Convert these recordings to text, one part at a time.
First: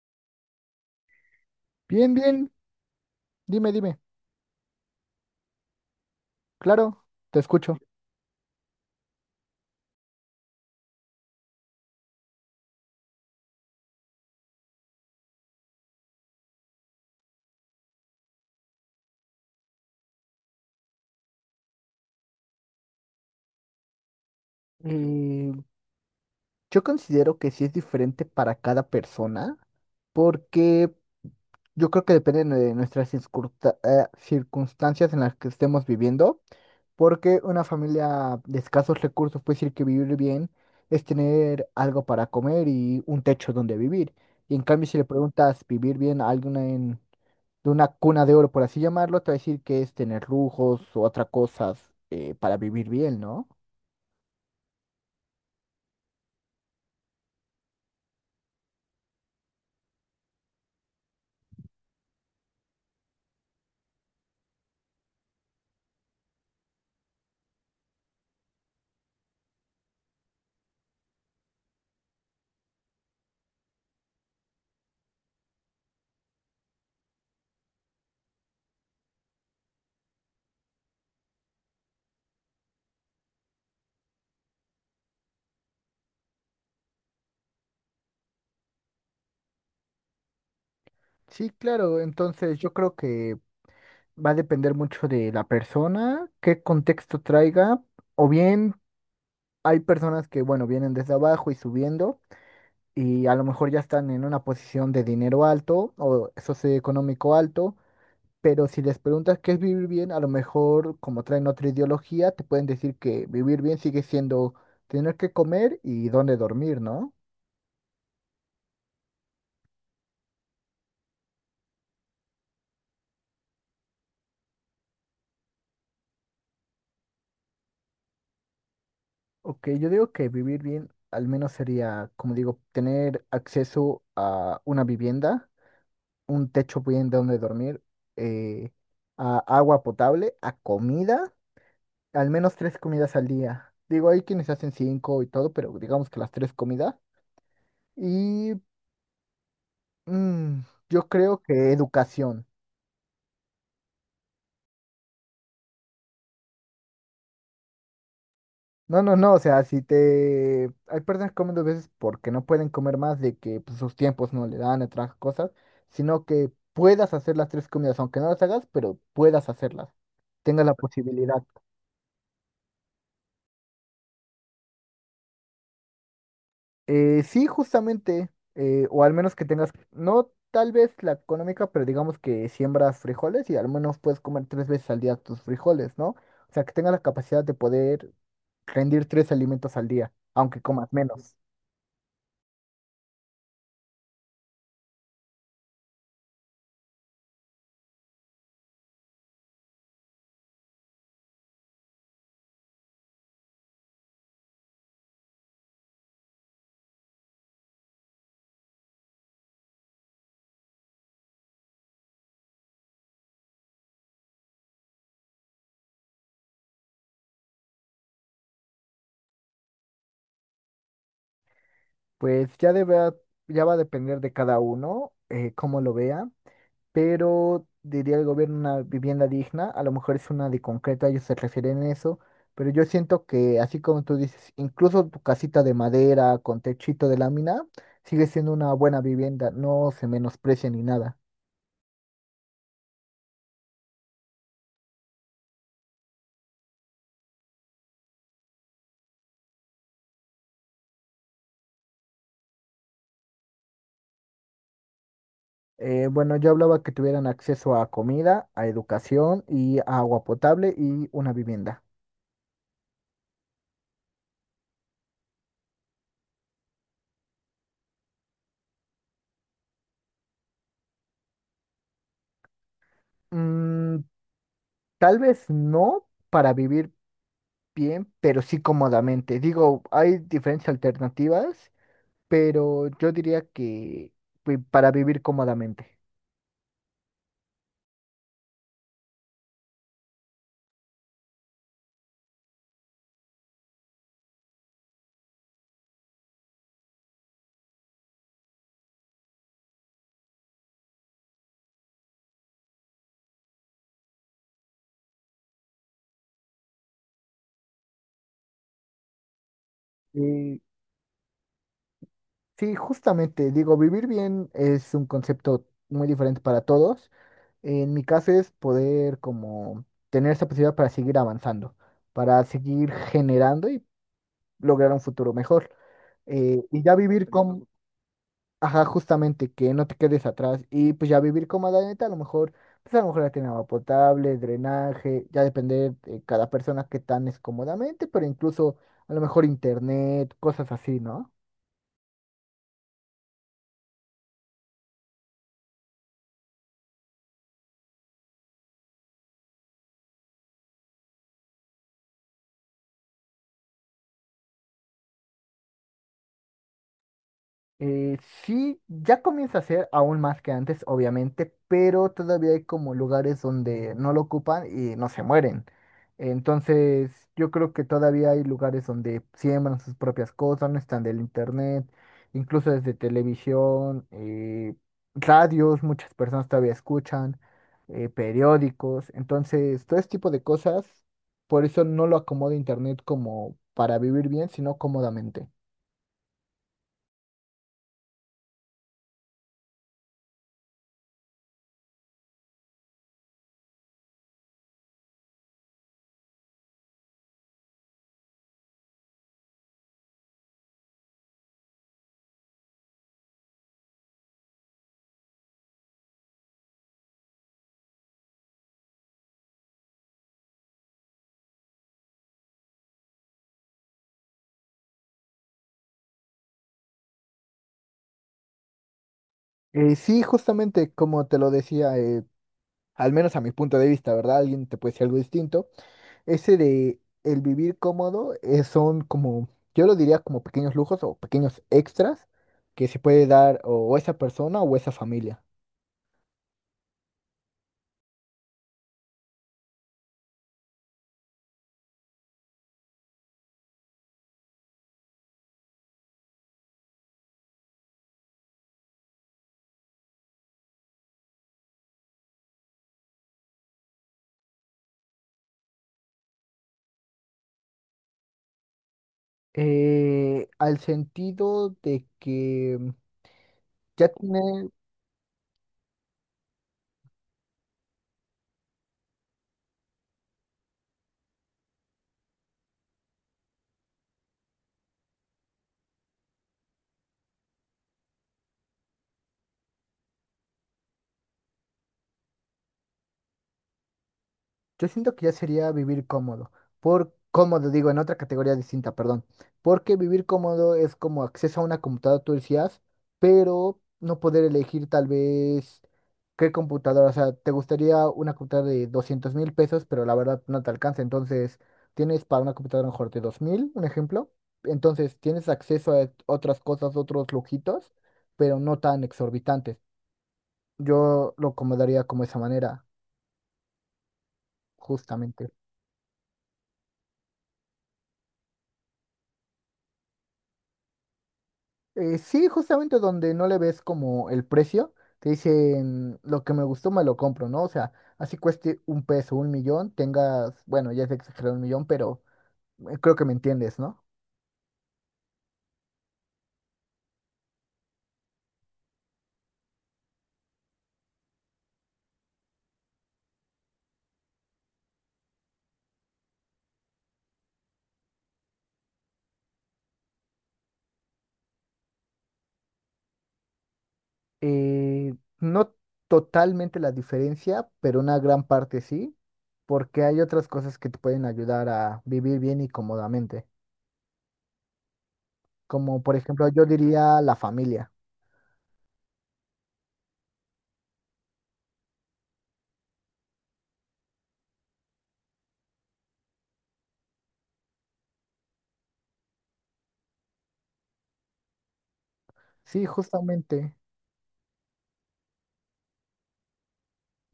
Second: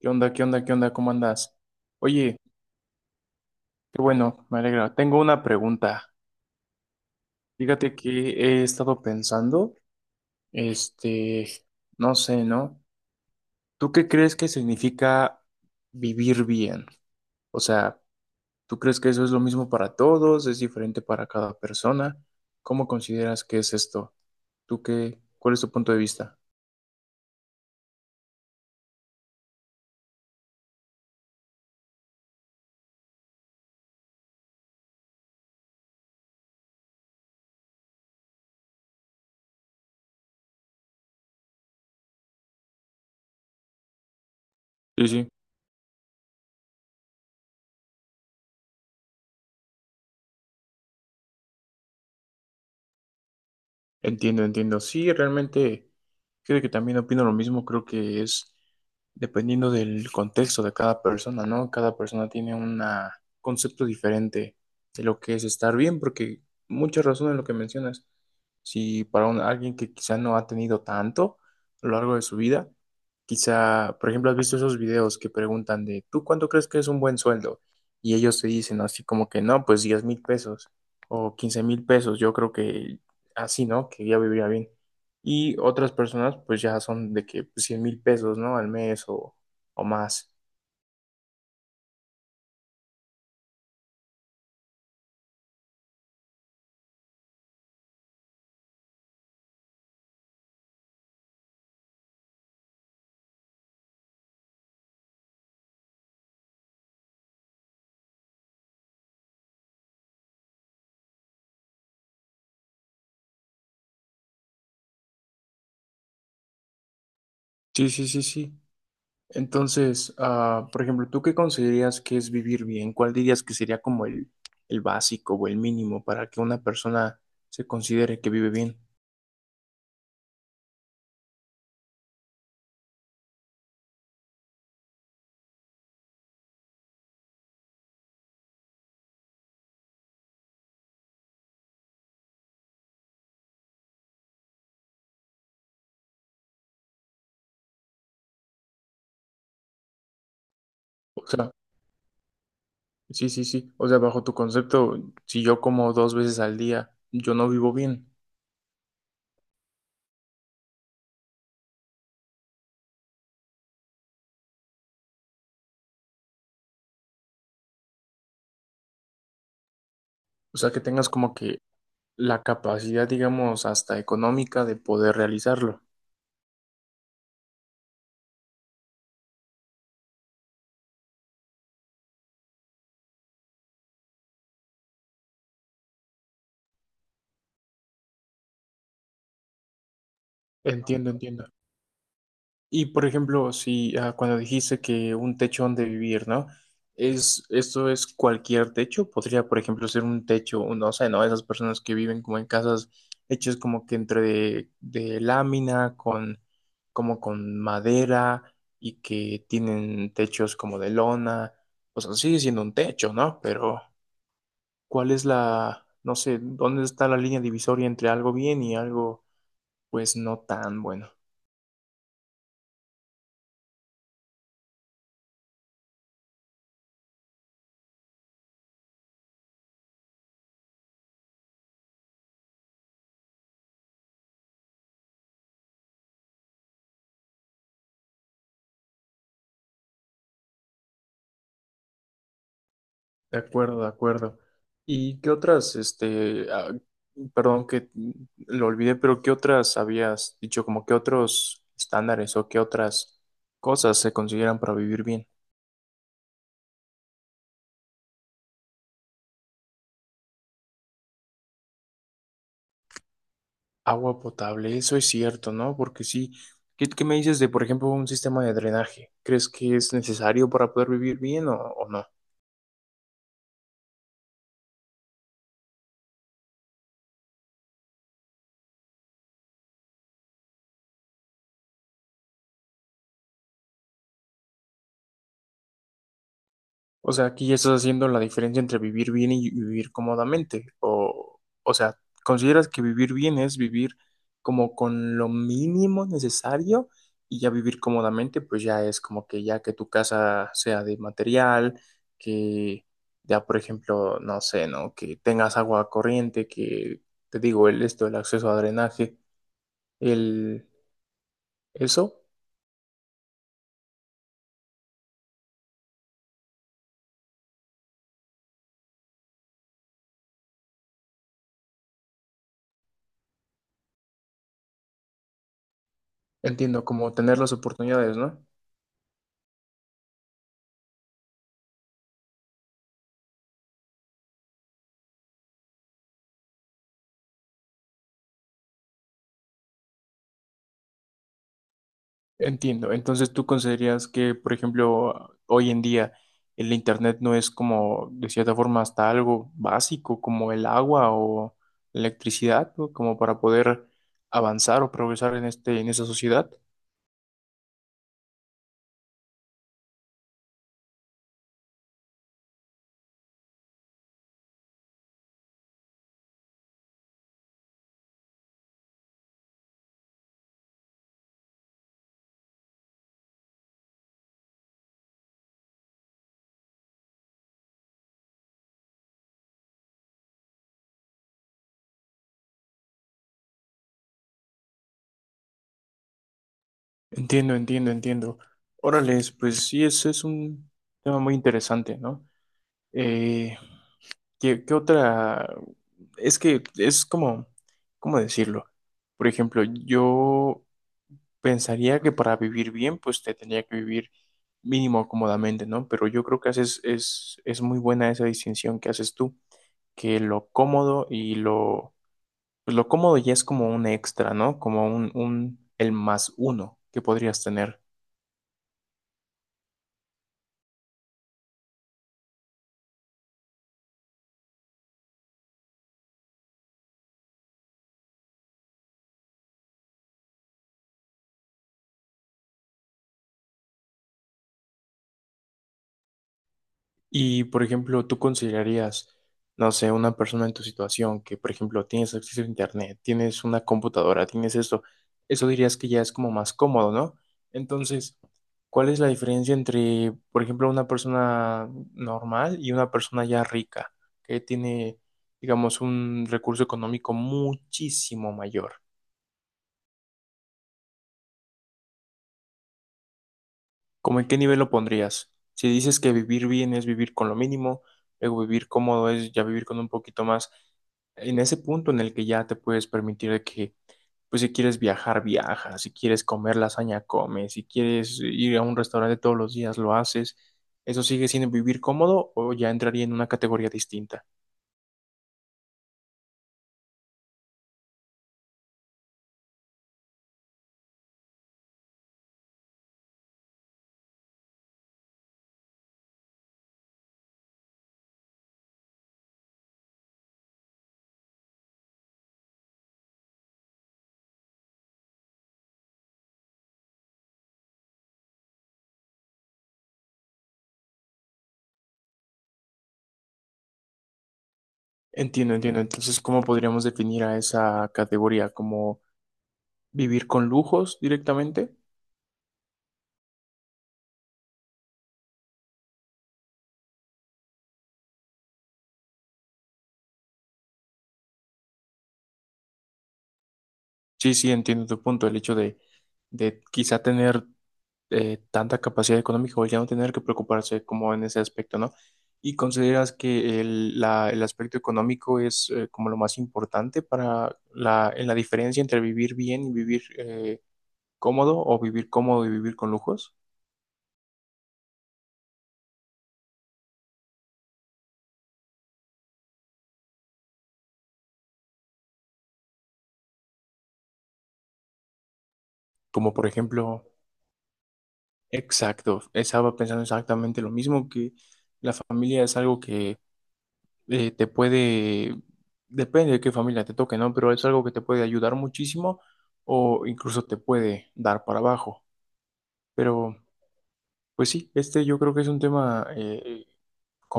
¿Qué onda? ¿Qué onda? ¿Qué onda? ¿Cómo andas? Bien, Oye, bien, dime, dime. qué bueno, me alegra. Tengo una pregunta. Claro, te escucho. Fíjate que he estado pensando, este, no sé, ¿no? ¿Tú qué crees que significa vivir bien? O sea, ¿tú crees que eso es lo mismo para todos? ¿Es diferente para cada persona? ¿Cómo consideras que es esto? ¿Tú qué? Eh, ¿Cuál es tu punto de vista? yo considero que sí es diferente para cada persona, porque yo creo que depende de nuestras circunstancias en las que estemos viviendo, porque una familia de escasos recursos puede decir que vivir bien es tener algo para comer y un techo donde vivir. Y en cambio, si le Sí, sí. preguntas vivir bien a alguien de una cuna de oro, por así llamarlo, te va a decir que es tener lujos o otras cosas para vivir bien, ¿no? Entiendo, entiendo. Sí, realmente creo que también opino lo mismo. Creo que es dependiendo del contexto de cada persona, ¿no? Cada persona tiene un concepto diferente de lo que es estar bien, porque mucha razón en lo que mencionas. Si para alguien que quizá no ha tenido tanto a lo largo de su vida, quizá, por ejemplo, has visto esos videos que preguntan ¿tú cuánto crees que es un buen sueldo? Y ellos te dicen así como que no, pues 10,000 pesos o 15,000 pesos. Yo creo que así, ¿no? Que ya vivía bien. Y otras personas, pues ya son de que pues, 100 mil pesos, ¿no? Al mes o más. Sí, claro, entonces yo creo que va a depender mucho de la persona, qué contexto traiga, o bien hay personas que, bueno, vienen desde abajo y subiendo y a lo mejor ya están en una posición de dinero alto o socioeconómico alto, pero si les preguntas qué es vivir bien, a lo mejor como traen otra ideología, te pueden decir que vivir bien sigue siendo tener que comer y dónde dormir, ¿no? Sí, sí, sí, sí. Entonces, por ejemplo, ¿tú qué consideras que es vivir bien? ¿Cuál dirías que sería como el básico o el mínimo para que una persona se considere que vive bien? Ok, yo digo que vivir bien al menos sería, como digo, tener acceso a una vivienda, un techo bien donde dormir, eh, a agua potable, a comida, al menos tres comidas al día. Digo, hay quienes hacen cinco y todo, pero digamos que las tres comidas. Y mm, yo O creo sea, que educación. sí, sí, sí. O sea, bajo tu concepto, si yo como dos veces al día, yo no vivo bien. No, no, no, o sea, si te... Hay personas que comen dos veces porque no pueden comer más de que pues, sus tiempos no le dan, otras cosas, sino que puedas hacer las tres comidas, aunque no las hagas, pero puedas hacerlas, O tengas sea, la que tengas como posibilidad. que la capacidad, digamos, hasta económica de poder realizarlo. Sí, justamente, o al menos que tengas, no tal vez la económica, pero digamos que siembras frijoles y al menos puedes comer tres veces al día tus frijoles, ¿no? O sea, que tengas la capacidad de poder rendir tres alimentos al día, aunque comas Entiendo, menos. entiendo. Y por ejemplo, si cuando dijiste que un techo donde vivir, ¿no? Esto es cualquier techo, podría, por ejemplo, ser un techo, no sé, ¿no? Esas personas que viven como en casas hechas como que entre de lámina, como con madera, y que tienen techos como de lona. O sea, sigue siendo un techo, ¿no? Pero, ¿cuál es no sé, dónde está la línea divisoria entre algo bien y algo, pues, no tan bueno? Pues ya debe, ya va a depender de cada uno, cómo lo vea, pero diría el gobierno una vivienda digna, a lo mejor es una de concreto, ellos se refieren a eso, pero yo siento que así como tú dices, incluso tu casita de madera con techito de lámina sigue siendo una buena vivienda, no se menosprecia ni nada. De acuerdo, de acuerdo. ¿Y qué otras, perdón que lo olvidé, pero qué otras habías dicho, como qué otros estándares o qué otras cosas se consideran para vivir bien? Bueno, yo hablaba que tuvieran acceso a comida, a educación y a agua potable y una vivienda. Agua potable, eso es cierto, ¿no? Porque sí, ¿qué me dices de, por ejemplo, un sistema de drenaje? ¿Crees que es necesario para poder vivir bien o no? Mm, Tal vez no para vivir bien, pero sí cómodamente. Digo, hay diferentes alternativas, pero yo diría que pues, para vivir cómodamente. O sea, aquí ya estás haciendo la diferencia entre vivir bien y vivir cómodamente. O sea, ¿consideras que vivir bien es vivir como con lo mínimo necesario y ya vivir cómodamente, pues ya es como que ya que tu casa sea de material, que ya, por ejemplo, no sé, ¿no? Que tengas agua corriente, que te digo, el acceso a drenaje, Y el eso, sí, justamente, digo, vivir bien es un concepto muy diferente para todos. En mi caso es poder como tener esa posibilidad para seguir avanzando, para seguir generando y lograr un futuro mejor. Entiendo, Y ya como vivir tener las con. oportunidades, ¿no? Ajá, justamente, que no te quedes atrás. Y pues ya vivir como la neta a lo mejor, pues a lo mejor ya tiene agua potable, drenaje, ya depende de cada persona que tan es cómodamente, pero incluso a lo mejor internet, cosas así, ¿no? Entiendo. Entonces, ¿tú considerarías que, por ejemplo, hoy en día el internet no es como, de cierta forma, hasta algo básico como el agua o la electricidad, ¿no? Como para poder avanzar o progresar en esa sociedad? Eh, sí, ya comienza a ser aún más que antes, obviamente, pero todavía hay como lugares donde no lo ocupan y no se mueren. Entonces, yo creo que todavía hay lugares donde siembran sus propias cosas, no están del internet, incluso desde televisión, radios, muchas personas todavía escuchan, periódicos. Entonces, todo este tipo de cosas, por eso no lo acomoda internet como para vivir bien, sino cómodamente. Entiendo, entiendo, entiendo. Órales, pues sí, ese es un tema muy interesante, ¿no? Eh, ¿qué otra? Es que es como, ¿cómo decirlo? Por ejemplo, yo pensaría que para vivir bien, pues te tendría que vivir mínimo cómodamente, ¿no? Pero yo creo que es muy buena esa distinción que haces tú, que lo cómodo y lo, pues lo cómodo ya es como un extra, ¿no? Como el más uno que podrías tener. Sí, justamente como te lo decía, al menos a mi punto de vista, ¿verdad? Alguien te puede decir algo distinto. Ese de el vivir cómodo son como, yo lo diría como pequeños lujos o pequeños extras que se puede dar o esa persona o esa familia. Y, por ejemplo, tú considerarías, no sé, una persona en tu situación que, por ejemplo, tienes acceso a internet, tienes una computadora, tienes esto, eso dirías que ya es como más cómodo, ¿no? Entonces, ¿cuál es la diferencia entre, por ejemplo, una persona normal y una persona ya rica, que tiene, digamos, un recurso económico muchísimo mayor? Al sentido de que ya ¿Cómo en qué nivel lo tiene. pondrías? Si dices que vivir bien es vivir con lo mínimo, luego vivir cómodo es ya vivir con un poquito más, en ese punto en el que ya te puedes permitir de que, pues si quieres viajar, viajas, si quieres comer lasaña, comes, si quieres ir a un restaurante todos los días, lo haces. ¿Eso sigue siendo vivir cómodo o ya entraría en una categoría distinta? Yo siento que ya sería vivir cómodo. Por cómodo, digo, en otra categoría distinta, perdón. Porque vivir cómodo es como acceso a una computadora, tú decías, pero no poder elegir tal vez qué computadora. O sea, te gustaría una computadora de 200,000 pesos, pero la verdad no te alcanza. Entonces, tienes para una computadora mejor de 2,000, un ejemplo. Entonces, tienes acceso a otras cosas, otros lujitos, pero no tan exorbitantes. Yo lo acomodaría como esa manera, Entiendo, justamente. entiendo. Entonces, ¿cómo podríamos definir a esa categoría? ¿Como vivir con lujos directamente? Sí, justamente donde no le ves como el precio, te dicen lo que me gustó me lo compro, ¿no? O sea, así cueste 1 peso, 1,000,000, tengas, bueno, ya es exagerado 1,000,000, pero creo que me entiendes, ¿no? Sí, sí, entiendo tu punto. El hecho de, quizá tener tanta capacidad económica o ya no tener que preocuparse como en ese aspecto, ¿no? ¿Y consideras que el aspecto económico es como lo más importante para en la diferencia entre vivir bien y vivir cómodo o vivir cómodo y vivir con lujos? Eh, no totalmente la diferencia, pero una gran parte sí, porque hay otras cosas que te pueden ayudar a vivir bien y cómodamente, como por Como por ejemplo yo ejemplo, diría la familia. exacto, estaba pensando exactamente lo mismo, que familia es algo que te puede, depende de qué familia te toque, ¿no? Pero es algo que te puede ayudar muchísimo o incluso te puede dar para abajo. Sí, Pero, justamente. pues sí, yo creo que es un tema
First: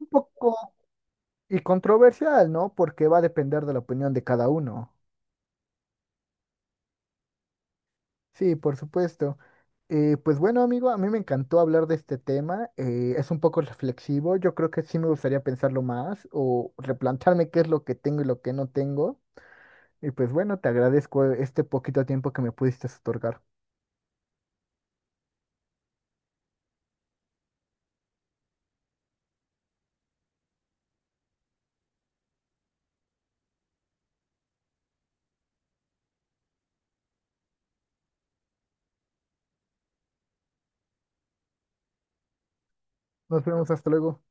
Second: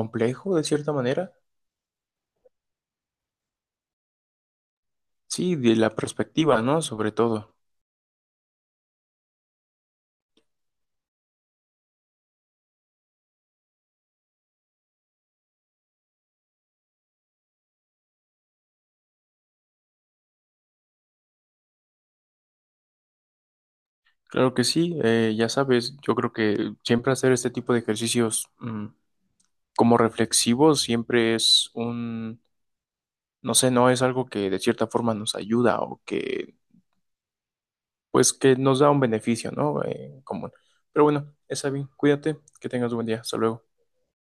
Un de poco cierta manera. y controversial, ¿no? Porque va a depender de la opinión de cada uno. Sí, de la perspectiva, ¿no? Sobre todo. Sí, por supuesto. Pues bueno, amigo, a mí me encantó hablar de este tema. Es un poco reflexivo. Yo creo que sí me gustaría pensarlo más o replantarme qué es lo que tengo y lo que no tengo. Y pues bueno, te agradezco este poquito tiempo que me pudiste otorgar. Claro que sí, ya sabes, yo creo que siempre hacer este tipo de ejercicios como reflexivos siempre es no sé, no es algo que de cierta forma nos ayuda o que pues que nos da un beneficio, ¿no? Común. Pero bueno, esa bien, cuídate, que tengas un buen día, hasta Nos luego. vemos, hasta luego.